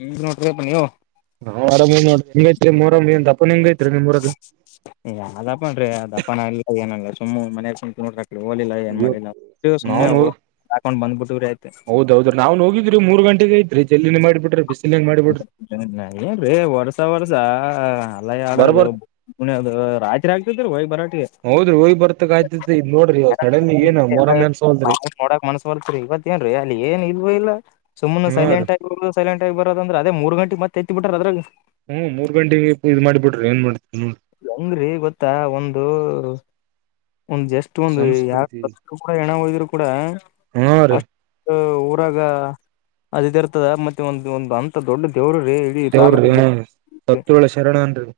ಹ್ಮ ನೋಟ ರೇಪನಿಯೋ ನಾ್ರಾಮ ನೋ್ರಿ ನಿಂಗೈತ್ರಿ ಮೂರ ಅಪ್ಪ ನಿಂಗೈಐತ್ರಿ ನಿಮ್ೂರದ ಯಾವ್ದಪ್ಪನ್ೀ ಅದಪ್ಪಾನ ಎಲ್ಲ ಏನಲ್ಲ ಸುಮ್ಮ್ ಮನಯಾಗ ಸುಮ ನೋಡ್ರ ಹಓಲಿಲ್ಲ ಏನ್ ಮಾಡಿಲ್ಲ ಸುಮನೆವು ಹೌದೌದ್ರೀ ನಾವ್ನ್ ಹೋಗಿದ್ರಿ ಮೂರ್ ಗಂಟೆೆಗೆ ಐತ್ೀ ಜಲ್ಲಿಿನ ಮಾಡಿಬಿಟ್ರಿ ಬಿಸ್ ಏನ್್ರೀ ವರ್ಸ ವರ್ಸ ಅಲ್ಲ ಆಡದು ಬರ್ಬರ್ ಪಣದು ರಾತ್ರಿ ಹಾಕ್ತತಿರಿ ಹೋಗ ಬರಾಟಿಗೆ ಹೌದ್ರಿ ಹೋಗಿ ಬರ್ತಕ್ ಆಯ್ತತ್ ಇದ್ ನೋಡ್ರಿ ಸಡನ್ಲಿ ಏನ್ ಮೊರಂ ಅನ್ಸವಲ್ರಿ ನೋಡಾಕ್ ಮನ್ಸ ಬರ್ತ್ರಿ ಇವತ್ ಏನ್ರೀ ಅಲ್ಲಿ ಏನ್ ಇಲ್ವ ಇಲ್ಲ ಸು ಹಾ ರೀ ಸೈಲೆಂಟ್ ಆಿರೋ ಸೈಲೆಟ್ ಆಗ ಬರೋ ಅ್ರ ಅದೇ ಮೂರ್ಂೆ ಮತ್ತತ್ ಬಿಟ್ರ ಅ್ರ ಹ್ಮ್ ಮೂರ್ ಗಂಟೆಗೆ ಇದ್ ಮಾಡಿಬಿ್ರ ಏನ್ ಮಾಡ್ರಿ ಅಂಗ್ರಿ ಗೊತ್ತಾ ಒಂದು ಒಂದ್ ಜಸ್ಟ್ ಒಂದ್ ಯಾರ ಸಂಸ್ಕೃತಿ ಕೂಡ ಹೆಏಣ ಹೋಯದ್ರು ಕೂಡ ಹಾ ರೀ ಅಷ್ಟ ಊರಾಗ ಅದ ಇರ್ತದ ಮತ್ತೆ ಒಂದು ಒಂದು್ ಅಂತ ದೊಡ್ಡ ದೇವರು ದೇವಡ್ರಿ ಹ ಸತ್ಳ ಶರಣ ಅನ್ರಿ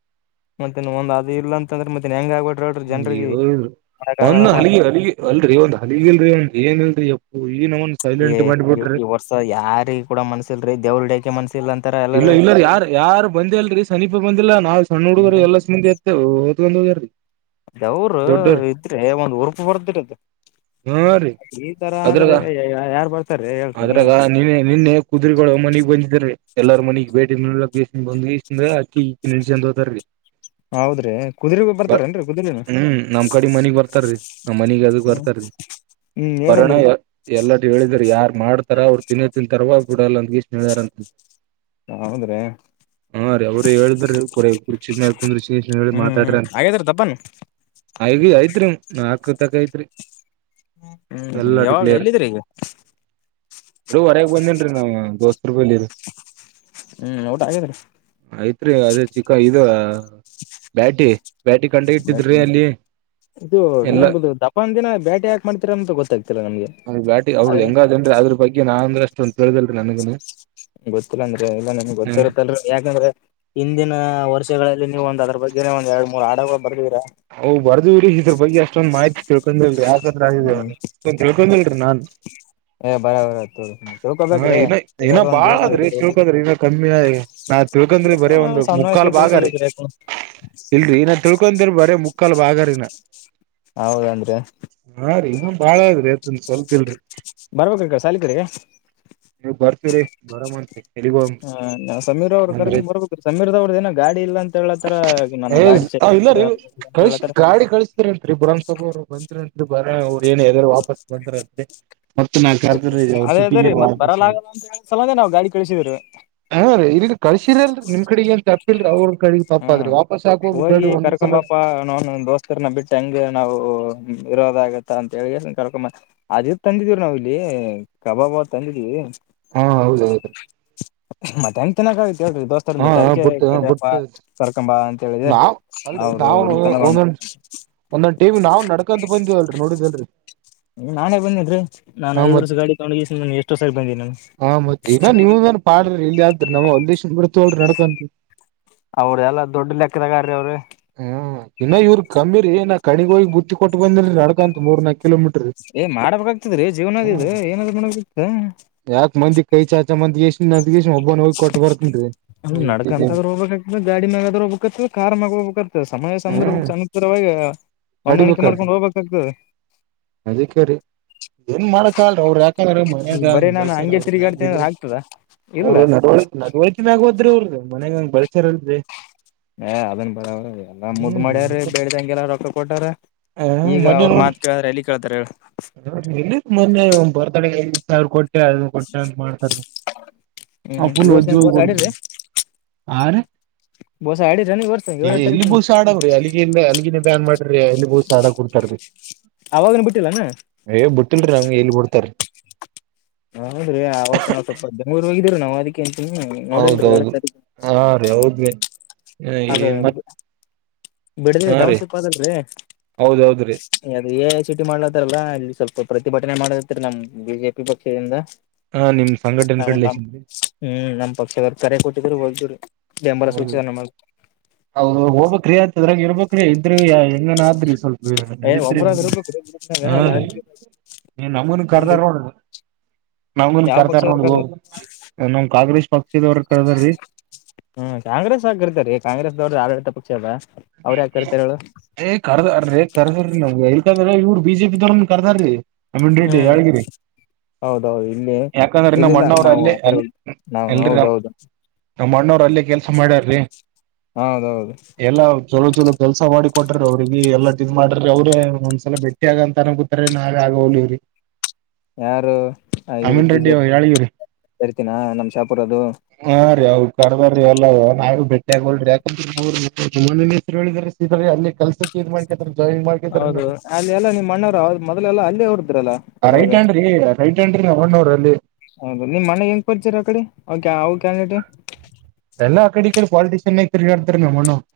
ಮತ್ತೆನ್ ಒಂದ ಅ ಇಲ್ಲ ಅಂದ್ರೆ ಮತ್ತೆನ್ ಹೆಂಗ ಆಗ್ಬ ಬಿಡ್ರಡ್ರರು ಜನ್ರಿಗೆ ಹ್ಮ್ ಮಾಡಕ್ ಒಂದ್ ಆಗಲ್ಲಪ್ಪ ಅಂತ ಹಲಿಗೆ ಹ ಅಲ್ರಿ ಒಂದ್ ಹಲಿಗೆಲ್ರಿ ಒಂದ ಏನ್ಿಲ್ರಿ ಎಪ್ಪು ಈ ನನ್ ಏ ಸೈಲೆಂಟ್ ಮಾಡಿಬಿಡ್ರಿ ಈ ವರ್ಷ ಯಾರಿಗ ಕೂಡ ಮನ್ಸಲ್ರರಿ ದೇವ್ರಡಕೆ ಮನ್ಸ ಇಲ್ಲ ಇಲ್ಲ ಯಾರ್ು ಯಾರು ಬಂದೇ ಅಲ್ರಿ ಸಮನೀಪ ಬಂದಿಲ್ಲಾ ನಾವ್ ಸಣ್ಣ ಹುಡುಗರು ಎಲ್ಲ ಸಂದಿ ಎತ್ತ ಇರಿ ಅದವರು ಇದ್ರೆ ಒಂದ್ ಉರುಪ ಬರ್ದಿರದು ಹ್ಮ ರೀ ಈ ತರ ಅದ್ರಾಗ ಆದ್ರೆ ಯಾರ್ ಬರ್ತಾರೀ ಹೇಳ್ರಿ ನೀವೇ ಅದ್ರಾಗ ನಿನ್ನೆ ನಿನ್ನೆ ಕುದು್ರಗಳು ಮನೆಗ್ ಬಂದಿದ್ರೀ ಎಲ್ಲಾರ ಮನಗ್ ಬೇಟಿ ನೋಕ್ಷ್ಟ ಬಂದು ಇಷ್ಟ ಅಕ್ಕಿ ಇಕ್ಕಿ ನಿಡ್ಸ ಹತಾರರಿ ಹೌದ್ರಿ ಕುದುರೆ ಬ ಬರ್ತಾರೇನ್ರಿ ಕುದುರೆನು ಹ್ಮ್ ನಮ್ ಕಡೆ ಮನಗ್ ಬರ್ತಾರೀ ನಮ್ಮ್ ಮನಗ್ ಅದಕ್ ಬರ್ತಾರಿ ಹ್ಮ್ ಬರಣ ಏನಂದ್ರು ಎಲ್ಲ ಹೇಳಿದ್ರ ಯಾರ್ ಮಾಡ ತರ ಅವ್ರು ತಿನ್ೋತ್ತನ್ ತರವಾಗಿಡಲ್ಲ ಅಂದಷ್ಟಾರ ಅ ಹೌದ್ರಿ ಹಾ ರ ಅವರು ಹೇಳಿದ್ರ ಕೊ ಕುರ್ಚ ಕುಂದ್ರ ಶ್ರೇಶ ಹೇಳಿ ಹ್ಮ್ ಹ್ಮ್ ಮಾತಾಡ್ರ ಹಾಗೇದ್ರ ತಪ್ಪನ್ ಆಗ ಆಯ್ತ್ರಿ ನಾಲ್ಕ ತಕ ೈತ್ರಿ ಹ್ಮ್ ಯಾವಾಗ ಎಲ್ಲಿದ್ರೆ ಈಗ ರೀ ಹೊರಗ್ ಬಂದೇನ್ರೀ ನಾವ್ ದೋಸ್ತ್ರು ಬಲಿಿರಿ ಹ್ಮ್ ಊಟ ಹಾಗೇದ್ರಿ ಆಯ್ತ್ರಿ ಅದೇ ಚಿಕ್ಕ ಇದು ಬ್ಯಾಟಿ ಬೇಟಿ ಕಂಡ ಬಟ್ ಇಟ್ಟಿದ್ರಿ ಅಲ್ಲಿ ಇದು ಎಲ್ಲಾ ನಿಮ್ದ್ದ ದಪಾನ್ ದಿನ ಬೇಟೆ ಯಾಕ ಮಾಡ್ತೀರಂತ ಗೊತ್ತಾಗ್ತಿಲ್ಲ ನಮ್ಗೆ ಬ್ಯಾಟಿ ಅವ್ರರು ಅ ಹೆಂಗ ಅದನ್ರಿ ಅದ್ರ ಬಗ್ಗೆ ನಾ ಅಂದ್ರೆ ಅಷ್ಟುೊಂದು ತಿಳ್ದಿರ್ತ ನನಗನು ಗೊತ್ತಿಲ್ಲ ಅಂದ್ರೆ ಇಲ್ಲ ನಂಗೆ ಹ್ಮ್ ಗೊತ್ತಿರುತ್ತಲ್ ಯಾಕಂದ್ರೆ ಹಿಂದಿನ ವರ್ಷಗಳಲ್ಲಿ ನೀವು ಒಂದ ಅದ್ರ ಒಂದ ಎರಡು ಮೂರು ಆಡಗ ಬ ಹ್ ಬರ್ದವ್ರೀ ಇದ್ರ ಬಗ್ಗೆ ಅಷ್ಟೊಂದ್ ಮಾಹಿತಿ ತಿಳ್ಕೊಂಡ ಹ್ಮ್ ಇಲ್ರಿ. ಡಿ ನಾನ್. ಏ ಬರ ಬರ ಹ ತಿಳ್ಕೊಬೇಕ್ರಿ ಇನ್ನ ಇನ ಇರೋದ ಒಂದ್ ಬಾಳ ಜೀವನ ಅದ್ರಿ ಚಳ್ಕದ್ರಿ ಇನ್ನ ಕಮ್ಮಿ. ನಾ ತಿಳ್ಕೊಂಡ್ರ ಬರೇ ಒಂದು ಸಣ್ಣ ವಯಸ್ಸಿಗೆ ಮುಕ್ಕಾಲು ಭಾಗ ರೀ ತಿಳ್ಕೊಬೇಕ್ರಿ ಯಾಕ ಇಲ್ರಿ ನಾ ತಿಳ್ಕೊಂಡ್ರ ಬರೇ. ಮುಕ್ಕಾಲು ಬಾಗಾರಿನ. ಹೌದೇನ್ ರೀ. ಹಾ ಬಾಳ ಇದ್ರಿ ತನ್ ಸ್ವಲ್ಪಲ್ರಿ. ಬರ್ಬೇಕ್ರಿ ಕ ಸಾಲಿ ಕಡೆಗೆ ನೀವು ಬರ್ತೀವ್ರರಿ ಬರಾಮಂತ್ರಿ. ಹ ನಾ ಸಮೀರ್ ಅವ್ರು ಕರ್ಕೊಂಡ್ ಬರ್ಬೇಕ್ರ ಸಮೀರ್ದವ್ರದ ಏನ ಗಾಡಿ ಇಲ್ಲ ಅಂತ ಹೇಳತರ ನನ್ ಗಾಡಿ. ಚೆಕ್ ಹ ಇಲ್ಲ ರೀ ಅಂತ ಕಳ ಹೇಳತ್ತಾರ ಗಾಡಿ ಕಳಿಸತರಿನ್ ರೀ ಬ್ರಹಾಮ್ಸಬಾ ಅವರು ಬರತ್ರಿಂರಿ. ಇ ಬರ ಅವ್ರು ಏನ್ ವಾಪಸ್ ಬಾರೆ ಮತ್ತೆ ನಾ ಕರ್ ಅವ್ರ ಅದೇ ಅದೇ ಸಿಟಿಗೇ. ರೀ ಮತ್ ಬರಲ್ಲ ಆಗಲ್ಲ ಅಂತ ಹೇಳ ಸಲಂದೆ ನಾವ್ ಗಾಡಿ ಕಳಿಸಿದ್ರಿ ಹಾ ಇಲ್ಲಿನ್ ಕಳ್ಸಿರಲ್ರಿ ನಿಮ್ ಕಡೆಗ ಅಂತ. ಇಲ್ರಿ. ಹಾ ಹೋಗಿ ಕರ್ಕಂಬಾಪ್ಪಾ ನಾನು ದೋಸ್ತರನ್ನ ಬಿಟ್ಟು ಹೆಂಗೇ ನಾವು. ಇರೋದಾಗತ್ತ ಅಂತ ಹೇಳಿ ಕರ್ಕೊ ಅದಿ ತಂದಿದೀವ್ ನಾವವು ಇಲ್ಲಿ ಕಬಾಬ ತಂದಿದೀವಿ. ಹಾ ಹೌದೌದು. ಮತ್ತೆ ಎಂತ ತಿನ್ನಕ ಆಗತಿ ಕ್ರಿ ದೋಸ್ತ ಹಾ ಬಿಟ್ಟ ಅದಕ್ಕೆ ಬುಟ್ ಕಪ್ಪಾ. ಬುಟ್ ನಾವ್ ಅಲ್ರಿ ನಾವ ಇಲ್ಲಿ ತನ ಬಂದ ಒಂದೊ ಒಂದೊಂದ ಟೀವಿ ನಾ್ ನಡ್ಕಂತ. ಬಂದವಲ್ರರಿ ನೋಡಿದಲ್ರರಿ. ನಾನೇ ಬಂದಿದ್ರಿ ನಾನನ್ ಹ ಐದ್ ಮತ್ ವರ್ಷ ಗಾಡಿ ತಗೊಂಡೋಗಿ ಎಷ್ಟೋ ಸರಿ ಬಂದೀನಿ ನಾನು. ತ್ತೆ ಈಗ ನೀವುನ್ ಪಾಡ್ರಿ ಇಲ್ಲಿಯ ಆದ್ರ ನಾವ್ ಅಲ್ ಶುಂಬ್ರ ತಳ್ರಿ ನಡ್ಕಂತ. ಅವ್ರ ಎಲ್ಲ ದೊಡ್ ಲೆಕ್ಕದಗಾರ ಅವ್ರಿ. ಹ್ಮ ಇನ್ನ ಇವ್ರು ಕಮ್ಮಿರಿ ನ ಕಣಿಗ್ ಹೋಗಿ ಬುತ್ತಿ ಕೊಟ್ಟು ಬಂದಿರಿ ನಡ್ಕಂತು ಮೂರ್ನಾಕು. ಏ ಮಾಡ್ಬೇಕಾಗ್ತದ್ರೀ ಹ್ಮ್ ಜೀವನದದು ಏನಾದ್ೂ ಮಾಡ್ಬೇಕಾಗತ. ಯಾಕ್ ಮಂದಿ ಕೈ ಚಾಚಾ ಮಂದಿ ಎಷ್ಟು ನಗಷ್ಟ್ ಒಬ್ಬ ಹೋಗಿ ಕೊಟ್ಟ ಬರ್ತನ್ರಿ. ಹ ನಡಡ್ಕ ಅಂತಾದ್ ಹೋಗ್ಬೇಕಕ್ತ ಗಾಡಿ ಮಾಗಾದ್ರ ಹೋಗ್ಬೇಕವ ಕಾರ್ ಮ. ಹೋಗ್ಬೇಕಾಗ್ತದೆ ಸಮಯ ಸಂದಭ ಸಮುದರವಾಗಿ ಹೊಂದಾಣಿಕೆ ಮಾಡ್ಕೊಂಡು ಹೋಗ್ಬೇಕಾಗ್ತದೆ. ಅದಿಕಾರಿ ಏನ್ ಮಾಡಕಲ್ ಅವ್ರ ಯಾಕ. ಈಗ ಮನ್ಗ ಬರೀ ನಾನು ಬೆಳಸಾರ ಹಂಗೆ ಅವರು. ತಿರುಗಾಡ್ತೀನಿ ಅ್ರ ಅಂದ್ರೆ ಆಗ್ತದ ಇಲ್ಲ ಅವದ ಮನೆಗಂಗ್ ಬಳಚಾರಲ್ರಿ. ಏ ಅದನ್ ಬರವ್ರ ಎಲ್ಲಾ ಮುದ್ ಮಾಡ್ಯಾರ ಬೇ್ದ ಹಂಗಗೆಲ್ಲ ರೊಕ್ರ್ ಕೊಟಾರ. ಹ ಮ ನೋಡ್ರಿ ಎ ಮ ಬರ್. ಡೆ ಎದು ಸಾವಿರ ಕೋಟ್. ಟ್ಟದು ಕೊಟ್ಟೆ ಅಂತ ಮಾಡ್ತಾರ ಆ ಫುಲ್ ಒಜ್ಜ ಹೋಗಿ ಕೊಡತಿ. ಬಸ ಆಡಿ ಜನ ವರ್ಷ. ಏ ಏಳನೇ ಎಲ್ಲಿ ತಾರೀಕು ಬೋಸ ಆಡಾವ್ರೀ ಅಲ್ಲಿಗೆ ಇಲ್ಲ ಅಲ್ಲಿಗಿನೇ ಬ್ಯಾನ್ ಮಾಡ್ರರಿ ಅಲ್ಲಿ ಬೋಸ ಆಡ ಕೊಡ್ತಾರ್ರೀ. ಅವಾಗನ ಬಿಟ್ಟಿಲ್ಲಾನ. ನಮಗೆ ಎಲ್ ಬಿಡ್ತಾರ. ಹೌದ್ರೀ ಆ ಅವತ್ ನಾವವು ಸ್ವಲ್ಪ ಜೂ ಹೋಗಿದ್ರರಿ ನಾವು ಅದಕ್ಕೆಂತ. ಹ್ಮ್ ನೋಡಿಲ್ರಿ ಹೇಳ ಹೌದೌದು ಸರಿ. ಹಾ ರೀ ಹೌದ್ರಿ ಅದೇ. ಮತ್ ಬಿಡದಿ ಹಾ ಟೌನ್ ರೀ ಶಿಪ್ ಆಲ್ರಿ. ಹೌದೌದ್ರಿ ಚೀಟಿ ಮಾಡ್ಲತಾರಲ್ಲ ಇಲ್ಲಿ ಸ್ವಲ್ಪ ಪ್ರತಿಭಟನೆ ಮಾಡತ್ತ ನಮ್ ಬಿಜೆಪಿ ಪಕ್ಷದಿಂದ. ಹಾ ನಿಮ್ ಸಂಘಟನೆ ನ ಹ್ಮ್ ಕಡ್ಲೆಸಿದ್ರಿ ನಮ್ಮ ಪಕ್ಷ ಕರೆ ಕೊಟ್ಟ. ಬೆಂಬಲ ಹೌದು ಸೂಚನೆ. ಹೌದು ಹೋಗಬೇಕ್ರೀ ಅಂತ ಇದ್ರಾಗ ಇರ್ಬಕ್ರೀ ಇದ್ರ ಹೆಂಗನಾದ್ರಿ. ಏ ನಡೀಿದ್ರೆ ಒಬ್ರಾಗ ಇರ್ಬೇಕ್ರೀ ಹಾ ಗ್ರೂಪ್ನಾಗ ರೀ. ರಾಜಕೀಯ ನೀ ನಮ್ಮಗೂನು ಮುಂದ ಕರ್ದಾರ ನಡುದು. ನಮನ್ ಯಾವ ಪಕ್ಷ ಕರ್ತಾರ ಇರ್ತಾರ ನೋಗ ನಮ್ ಕಾಂಗ್ರೆಸ್ ಪಕ್ಷದವರ ಕರ್ದಾರೀ. ಹ್ಮ್ ಕಾಂಗ್ರೆಸ್ ಹಾಕಿರ್ತಾರೆೀ ಕಾಂಗ್ರೆಸ್ ದವ್ರ್ದ ಆಡಳಿತ ಪಕ್ಷ ಅಲ್ಲ. ಏ ಕರ್ದ ಕರ್ದ ನಾವ್ ಇವ್ರ ಬಿಜೆಪಿ ದವನ್ ಕರ್ದಾರೀ ಅಮೀನ್ ರೆಡ್ಡಿ ಹ್ಮ್ ಯಾಳಗಿ ಹೌದೌದು ಇಲ್ಲಿ ಯಾಕಂದನ್ನ ನಮ್ಮ ಇಲ್ಲಿಲ್ಲ ಅಣ್ಣ ಅವರ್ ನಾವು ಅಲ್ಲಿ ಆ ಕಡೆ ನಾವು ಎಲ್ರಿರ ಹೌದೌದು ನಮ್ಮ್ ಅಣ್ಣವರು ಅಲ್ಲೇ ಕೆಲಸ ಮಾಡ್ಯಾರ್ರೀ ಹೌದೌದು ಕೆಲಸ ಮಾಡಿಕೊಟ್ಟ್ರರು ಅವರಿಗೆ ಎಲ್ಲ ಇದ್ ಮಾಡ್ರಿ ಅವ್ರ ಒಂದ್ಸಲ ಬೆಟ್ಟಿ ಆಗ ಅಂತ ಅನ ಗೊತ್ತಾರ ನಾವೇ ಆಗೋಲವ್ರಿ ಯಾರು ಇದು ಅಮೀನ್ ಬಿಜೆಪಿ ರೆಡ್ಡಿಯಾಳಗಿ ರಿ ಕರಿತೀನ ನಮ್ ಶಾಪುರದು ಹಾ ರ ಅವವು ಕರಬೇಕ ಅಲ್ಲ ನಾವವು ಬೆಟ್ಟಿ ಆಗಲ್ ಯಾಕ ಹೆರು ಅಲ್ಲಿ ಕೆಲ್ಸ ಹೌದು ಅಲ್ಲಿ ಎಲ್ಲ ನಿಮ್ಮ ಅಣ್ಣವರು ಮೊದಲೆಲ್ಲ ಅಲ್ಲೇ ಹೋರದ್ರಲ್ಲ ಅವಾಗ ಏ ರೈಟ್ ಹ್ಯಾಂಡ್ ಅಣ್ಣಾವ್ರ ಅಲ್ಲಿ ಹೌದು ನಿಮ್ ಮನೆ ಹೆಂಗ್ ಪರಿಚಯ ಆ ಕಡೆ ಅವ ಅವ ಕ್ಯಾಂಡಟ ಎಲ್ಲಾ ಕಡೆ ಕಡೆ ಪಾಲಿಟಿಷಿಯನ್ ಐ ತಿರುಗಾಡ್ತಾರ್ ನಮ್ ಅಣ್ಣಾವ್ರು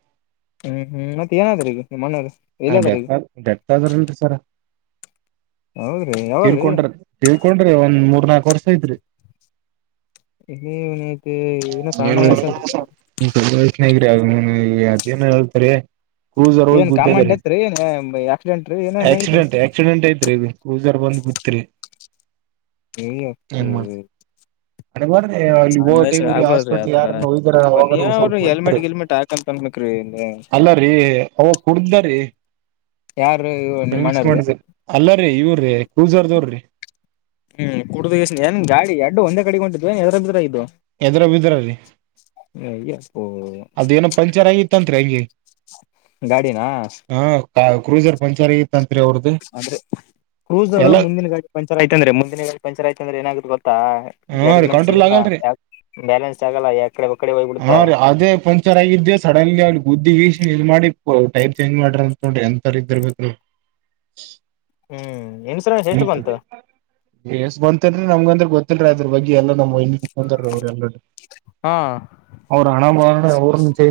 ಹ್ಮ್ ಹ್ಮ್ ಮತ್ ಏನಾದ್ರ ಈಗ ನಿಮ್ ಅಣ್ಣವ್ರು ಎಲ್ಲದಾರ ಈಗ ಹ ಡೆತ್ ಆದರಲ್ರಿ ಸರ್ ಹೌದ್ರಿ ಯಾವಾಗ್ರೀ ತಿರಕೋಂಡ್ರಿ ತಿರಕೋಂಡ್ರಿ ಒಂದ್ ಮೂರ್ ನಾಕು ವರ್ಷ ಐತ್ ಇ ಹನ ನೇಗ್ರಿ ಅದೇನ ಹೇಳ್ತಾರೆ ಕ್ರೂಸರ್ ಹೋಗಿ ಏನ್ ಕಾಮಂಡ್ ಗೂದೆದರಿ ಐತ್ರಿ ಏನ್ ಆಕ್ಸಿಡೆಂಟ್ ರೀ ಏನೇನ್ ಐತ್ರಿ ಆಕ್ಸಿಡೆಂಟ್ ಆಕ್ಸಿಡೆಂಟ್ ಐತ್ ಇದು ಕ್ರೂಸರ್ ಬಂದು ಉತ್ರಿ ಅಯ್ಯಪ್ಪೋ ಏನ್ ಮಾಡ ಅ ಮಾಡ ಸಣ್ಣ ಅಲ್ಲಿಟೈ ವಯಸ್ಸ ಆಗ್ಬಾರ್ದ್ರಿ ಆತರ ಸ್ವಲ್ಪ ಯಾರ್ದರೋಗ ನೀವ್ರು ಸ್ವಲ್ಪ ಹೆಲ್ಮೆಟ್ ಗಿಲ್ಮೆಟ್ ಹಾಕಂತ ಅನ್ಬೇಕ್ರಿ ಅಲ್ಲ ರೀ ಕುಡ್ದರೆ ಯಾರು ನಿಮ್ ಡ್ರಿಂಕ್ಸ್ ಅಣ್ಣಾರ್ರೀ ಮಾಡಿದ ಅಲ್ಲರೀ ಇವ್ರೀ ಕೂಸರ್ದವರ್ರಿ ಹ್ಮ್ ಕುಡುದುಷ್ಟಏನ್ ಗಾಡಿ ಎಡ್ಡು ಒಂದೇ ಕಡಿಗೊಂಡಿದ್ದ್ಏರಡು ಎದರ ಬಿದ್ರೆ ಇದ್ದು ಎದ್ರ ಬಿದ್ರರಿ ಅಯ್ಯಪ್ಪೋ ಅದು ಏನು ಪಂಚರ್ ಆಂಗ ತಂತ್ರ ಆಗೆ ಗಾಡಿನಾ ಹ ಕ್ರೂಸರ್ ಪಂಚರ್ ಆಗಿತ್ತಂ ಆದ್ರೆ ಕ್ರೂಸ್ರು ಎಲ್ಲ ಮುಂದಿನ ಗಾಡಿ ಪಂಚರ್ ಆಯ್ತ ಅಂದ್ರೆ ಮುಂದಿನ ಗಾ ಪಂಚರ್ ಆಯ್ತ ಅಂದ್ರೆ ಏನಾಗಿ ಹಾ ರೀ ಜಡ್ಜ್ಮೆಂಟ್ ಕಂಟ್ರೋಲ್ ಸಿಗಲ್ಲ ಆಗಲ್ರಿ ಯಾ ಬ್ಯಾಲೆನ್ಸ್ ಆಗಲ್ಲ ಯಾ ಕಡೆ ಹಾ ರೀ ಅದೇ ಪಂಕ್ಚರ್ ಆಗಿದ್ದೆ ಸಡನ್ಲಿ ಅ ಬುದ್ದಿಸನ್ ಇ ಮಾಡಿ ಟೈರ್ ಚೇಂಜ್ ಮಾಡ್ರ ಅಂತ ತೊಂಡ್ರಿ ಎಂಥವರ ಇದ್ದರ್ಬೇಕರು ಹ್ಮ್ ಇನ್ಸೂರೆನ್ಸ್ ಎಷ್ಟು ಬಂತು ಎಷ್ಟ ಬಂತನ್ರಿ ನಮ್ಗಂದ್ರ ಗೊತ್ತಿಲ್ರೀ ಅದ್ರ ಬಗ್ಗೆ ಎಲ್ಲ ನಮ್ಮ ವೈನಿ ಹಾ ಅವಲ್ಲ ಅವ ಹಣ ಹ ಜೈ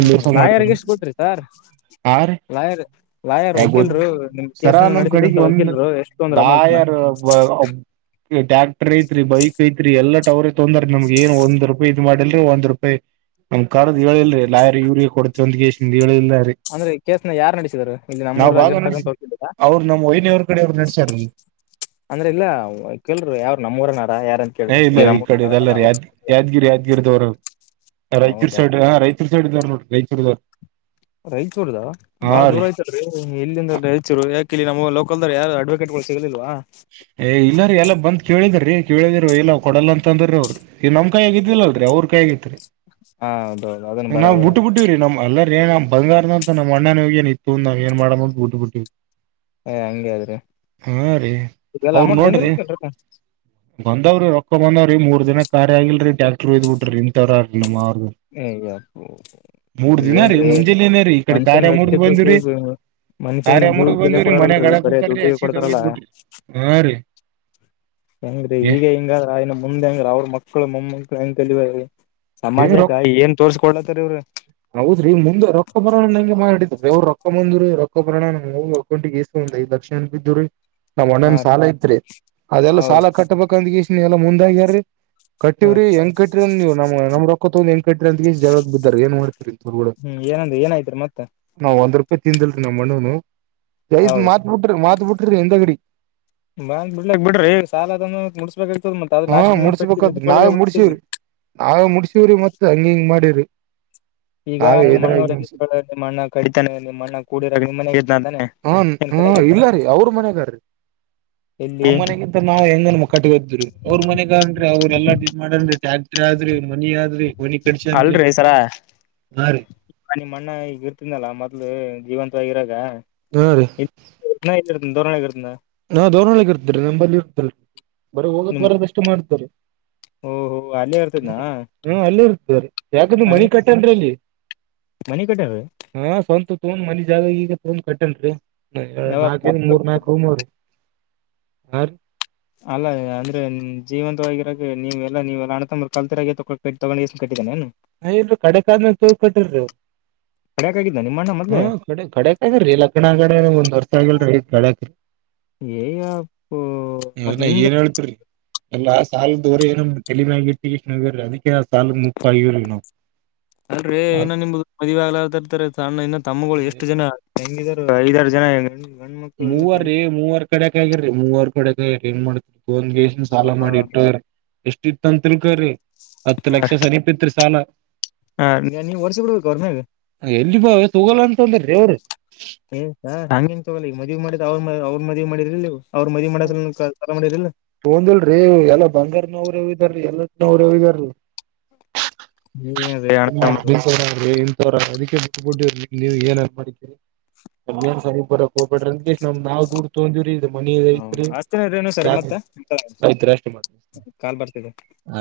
ಹ್ಮ್ ಲಾಯರ್ಗೆ ಎಷ್ಟು ಕೊಟ್ರಿ ಸರ್ ಆ ರೀ ಲಾಯರ್ ಲಾಯ ಯಾರ ಗೊತ್ತ ವಕೀಲ್ರು ನಿಮ್ ಸರ ಕೇಸ್ ನಮ್ ನಡೆಸಿದಂತ ಕಡೆಗೆ ಒಂದ್ ವಕೀಲ್ರು ಎಷ್ಟೊಂದ್ರ ಅಮೌಂಟ್ನ ರ ಕ್ಟ್ರ ಐತ್ರಿ ಬೈಕ್ ಐತ್ರಿ ಎಲ್ಲಾ ಟ ಅವ್ರ ತೊಂದ್ರ ನಮ್ಗೆ ಏನ್ ಒಂದ ರೂಪಾಯಿ ಇದನ್ನು ಮಾಡಿಲರಿ ಒಂದ ರೂಪಾಯಿ ನಮ್ ಕಡದ್ ಹೇಳಿಲ್ರಿ ಲಾಯ ಯೂರಿಯ ಕೊಡತಿ ಅಂದ್ ಕೆ ಸಿ ಹೇಳಿಲ್ರಿ ಅಂದ್ರೆ ಕೇಸ್ನ ಯಾರ್ ನಡೆಸದರು ನಾವ್ ಭಾಗ ನಸ ಅವ್ರರು ನಮ್ಮ್ ವೈನಿ ಅವ್ರ ಕಡೆ ಅವರು ನಡಸ್ಯಾರೀ ಅಂದ್ರೆ ಇಲ್ಲ ಕೆಲ್ರು ಯಾವ್ರ ನಮ್ಮೂರನಾರ ಯಾರ ಅಂತ ಏ ಕೇಳಿದೆ ಇಲ್ಲ ಇಲ್ಲಿ ಈ ಕಡೆ ನಮ್ಮೂರನಾರ ಇದೆಲ್ಲ ಅಲ್ಲ ಯಾದ್ ಯಾದ್ಗಿರಿ ಯಾದ್ಗಿರದವರು ರೈಚೂರ್ ಹೌದಾ ಸೈಡ್ ಹ ರೈತ ವ್ ರೈತ ನೋಡಿ [inaudible] ರೈಚೂರ್ದ ಬಾಳ ದೂರ ಆಯ್ತಲ್ ರೀ ಇಲ್ಲಿಂದ ರಾಯಚೂರು ಯಾಕ ಇಲ್ಲಿ ನಮ್ಮ ಲೋಕಲ್ ಯಾರು ಅಡ್ವಕಟ್ಗಳು ಸಿಗಲಿಲ್ವಾ ಏ ಇಲ್ಲಾರೀ ಎಲ್ಲ ಬಂದ್ ಕೇಳಿದ್ರೀ ಕೇಳಿದ ಇಲ್ಲ ಕೊಡಲ್ಲ ಅಂತ ಅಂದ್ರೆ ಅವರು ಈ ನಮ್ ಕೈ ಆಗಿದ್ದಿಲ್ಲಲರಿ ಅವ್ರ ಕೈ ಇತ್ರಿ ಹಾ ಹೌದೌದು ಅದನ್ನ ನಾವು ಬರಾಬರಿ ಅ ಬಿುಟ್ಟುಬುಟ್ಟವ್ರೀ ನಮ್ಮ ಅಲ್ಲ ಏ್ ಬಂಗಾರ ಅಂತ ನಮ್ಮಣ್ಣ ಏ ಇತ್ತುಂದ ನಾವ್ ಏ ಮಾಡ ಬಿಟ್ಟಿ ಬಿಟ್ಟ ಏ ಹಂಗಗೆ್ರಿ ಅವರು ನೋಡ್ರಿ ಗಂಂದಾವ್ರ ರೊಕ್ಕ ಮ ೀ ಮೂರ್ ಜನ ಕಾರ್ಯ ಆಗಲ್ರಿ ಟ್ಯಾಕ್ಟರ್ೋಯ್ ಬಿಟ್ರಿ ಇನ್ ತರ ಹ ಯಪ್ಪ ದಿನ ರೀ ಇದೇಏನ್ರೀ ಮುಂಜೆಲಿನೇ ರೀ ಈ ಕಡೆ ಮನ್ಷ್ಯನ್ ಕಾರ್ಯ ಮುರ್ದ್ ಬಂದಿವ್ರಿ ವ್ಯಕ್ತಿತ್ವ ಮನುಷ್ಯನ್ ಕಾರ್ಯ ಮುರ್ದ್ ಜೀವಕ್ ಬೆಲೆ ಬಂದಿವ್ರಿ ಮನ್ಯಾಗ ಕೊಡಾರಲ್ರರಿ ಬರೇ ಅಳಕುತಾರ್ರಿ ದುಡ್ಡ ಹಸಿದ ಕೊಡ್ತಾರಲ್ಲ ಒಯ್ದ್ ಬಿಟ್ರಿ ಹಾ ರೀ ಹೆಂಗ್ರೀ ಏ ಈಗ ಹಿಂಗ ಇನ್ನು ಮುಂದೆ ಹೆಂಗ್ರ ಅವ್ರ ಮಕ್ಕಳು ಮೊಮ್ಮಕ ಸಮಾಜ ರೊಕ್ಕ ಹೌದ್ರಿ ಮುಂದೆ ರೊಕ್ಕ ಬರೋ ನಂಗೆ ಮಾಡಿಿ ವ್ ರೊಕ್ಕ ಬಂದ್್ರೀ ರೊಕ್ಕ ಪ್ರರಿಾಣಾಮವುಂಟಿಗೆ ಎಸ್ಂದ ಈ ದಕ್ಷಿಣನ ಬಿದ್ದ್್ರೀ ನಾವ್ ಹಾ ಒಣ್ಣೊನ್ ರೀ ಸಾಲ ಇತ್ರಿ ಅದೆಲ್ಲ ಹೌದು ಸಾಲ ಕಟ್ಟಬೇಕಂದ ಇಷ್ಟ ನೀ ಎಲ್ಲಾ ಮುಂದಾಗ್ಯಾರಿ ಹ ಕಟ್ಟಿವವ್ರಿ ಹೆಂಗ್ ಕಟ್ಟ್ರ ನೀವು ನಮ್ಮ ಕ್ಕ ಂಗ ಕಟ್ಟ್ರ ಅಂತ ಜಗಳ ಬ ಏನ್ ಮಾಡ್ತರಿ ಹ್ಮ್ ಏನಂದ ಏನಾಯ್ತ್ರಿ ಮತ್ತ ನ ಒಂದ್ ರೂಪಾಯಿ ತಿಂದಿಲ್ರಿ ನಮ್ಮ್ಣ್ಣನು ಜಯದ ಹೌದ್ರಿ ಮಾತ್ ಬಿಟ್ರಿ ಮಾತ್ ಬಿಟ್ರಿ ಎಿಂದ ಗಡಿ ಬಾ ಬಿಡ್ಲಕ್ ಬಿಡ್ರಿ ಸಾಲ ಅದ ಮು ತದ ಮ ಅ ಹಾ ಲಾಸ್ಟ್ ನಿಮಪಟ್ಟ ನಿಮ ಮುಡ್ಸ್ಬೇಕದ್ರಿ ಒಳ ನಾವೇ ಬಿಿದ್ದಿ ಮುಡ್ಸಿವ್ರಿ ನಾವೇ ಮುಡ್ಸಿವ್ರಿ ಮತ್ ಹಂಗ ಹಿಂಗ್ ಮಾಡಿವ್ರಿ ಈಗ ನಾವೇ ನಿಮ್ಮ್ ಎದ್ರಾಗಿ ಮುಡ್ಸಿ ಅಣ್ಣವ್ರಣ್ಣ ಕಡಿತಾನೆ ನಿಮ್ಮಣ್ಣ ಕೂಡಿರ ಮನೆ ಹಾ ಹ ಇಲ್ಲ ರೀ ಅವ್ರ ಮನಗಾರಿ ಎಲ್ಲಿ ನಮ್ಮ್ ಮನೆಗಿಂತ ನಾವ್ ಹೆಂಗ ಮ ಕಟ್ಟಿಗೆದರು ಅವ್ರ ಮನೆಗ ಅನ್್ರಿ ಅವ್ರೆಲ್ಲಾ ಡ ಮಾಡ್ರಿ ಟ್ಯಾಕ್ ಆದ್ರಿ ಮನಿ ಆದ್ರಿ ಮನಿ ಕಡ್ಚ ಅನ್್ರಿ ನಿಮ್ಮ ಅಣ್ಣ ಈಗ ಇರ್ತಿದ್ದಲ್ಲ ಮೊದ್ಲು ಜೀವಂತವಾಗಿರಾಗ ಹಾ ರೀ ಇತ್ತ ದೋರಣೆಗರುತ್ತಾ ನಾ ದೌರ್ಳಗ್ ಇರ್ತರಿೀ ನಂಬಲ್ಲಿ ಇರ್ತಲ್ರಿ ಬರ ಹೋಗೋದ್ ನಿಮ್ ಬರೋದ ಅಷ್ಟೇ ಮಾಡ್ತರಿ ಓಹೋ ಅಲ್ಲೇ ಹ್ಮ್ ಇರ್ತದ್ನಾ ಹ್ಮ ಅಲ್ಲಿರ್ತರಿ ಯಾಕ ಮನಿ ಕಟ್ಟಂದ್ರ ಅಲ್ಲಿ ಮನ ಕೊಟ್ಟ ರ ತೋನ್ ಮನಿ ಜಾಗ ಈಗ ತೋನ್ ಕಟ್ಟೇನ್ರಿ ಯಾವಾಗ ನಾಕ ಮೂರ್ ನಾಲ್ಕ ರ ಹೂ್ ನೋ್ರಿ ಹ ಅಲ್ಲ ಅಂದ್ರೆ ಜೀವಂತವಾಗಿರಾಗ ನೀವೆಲ್ಲಾ ನೀವುಲ್ಲ ಅಣತ ಕಲ್ತಿರಾಗ ತಗೊಂಡ ಕಟ್ಟಿದಾನ ಏನು ಹ ಇಲ್ರಿ ಕಡೆ ಕಾದ್ಮೇ ತೂ ಕಟ್ಟಿರಿ ಕಡ್ಯಾಕಾಗಿದ್ದ ನಿಮ್ಮ ಅಣ್ಣ ಮೊದ್ಲೆ ಹ್ಮ ಕಡೆ ಕಡಕ್ದೀ ಲಕ್ಕನಗಡೆ ಒಂದ್ ವರ್ಷ ಆಗಲ್ರೀ ಡಕ ಏಯಪ್ಪೋ ಮತ್ ಇನ ನಿಮ್ಗ ಏನ್ ಹೇಳ್ತಿ ಎಲ್ಲಾ ಆ ಸಾಲದೋರೆಏನ ತಳಮಗ ಇಟ್ಟ್ಣೇ ಅದಕ್ಕೆ ಆ ಸಾಲ ಮುಪ್ಪ ಆಗವ್ರ ನಾವು ಅಲ್್ರೀ ಸಾಲ ಏನೋ ನಿಮ್ದುದು ಮದುವ ಆಗ್ಲಾತಾರ್ತಾರೆ ಸಣ್ಣ ಇನ್ನು ತಮ್ಮಗಳು ಎಷ್ಟು ಜನ ಐದಾರು ಜನ ಹೆಂಗ ಮೂವೀ ಮೂವರ್ ಕಡೆಕ್ ಆಗಿರರಿ ಮೂವರ್ ಕಡೆಕ್ ಆಗಿರರಿ ಹೆಂಗ ಮಾಡ್ತ್ರಿ ಹನ್ಗೆಷ್ಟನ್ ಸಾಲ ಮಾಡಿ ಇಟ್ಟ್ರ ಎಷ್ಟ ಇತ್ತ ಅಂತಲ್ಕ್ರಿ ಹತ್ತು ಲಕ್ಷ ಸಮನೀಪತ್ ಸಾಲ ಹಾ ಎಲ್ಲಿ ಬಾವೆ ತೋಗಲ್ಲ ಅಂತ ತಂದ್ರೀವರು ಏ್ ಸ ಹಗೆನ್ ತಗೊಲ್ಲ ಈಗ ಮದ್ ಮಾಡಿದ್ ಅವ್ರ ಅವ್ರ ಮದ್ವಿ ಮಾಡಿದಿ್ರಿಲ್ಲ ನೀವು ಅವ್ರ ಮದ್ವಿ ಮಾಡ ಹ ಸಲ ಮಾಡಿರಿಲ್ಲ ತೊಂದಲ್ರಿ ಎಲ್ಲ ಬಂಗಾರ ನವ್ರ್ಯ ಇದಾರೀ ಎಲ್ಲ ನವ್ರ್ಯವ ಇದ್ದಾರೀ ನೀವೇ ಅಣ್ಣ ತಮ್ಮರು ್ರಿ ಅದಕ್ಕೆ ಬಿಡ್ ನೀವು ಏನ್ನ್ ಮಾಡೀ ಏನ್ ಸಮೀಪ ಬರಕ್ ಹೋಗಬಿಡ್ರಂತ ನಮ ನಾವ್ ದೂಡ್ ತಗೊಂಡಿವವ್ರೀ ಇದ ಮನ ಹೌದ ಐತ್ರಿ ಹಚ್ತಿನಿ ಇರಿ ಸರಿ ಜಾಗ ಮತ್ತೆ ಐತ್ ಅಷ್ಟ ಕಾಲ್ ಬರ್ತಿದೆ ಆ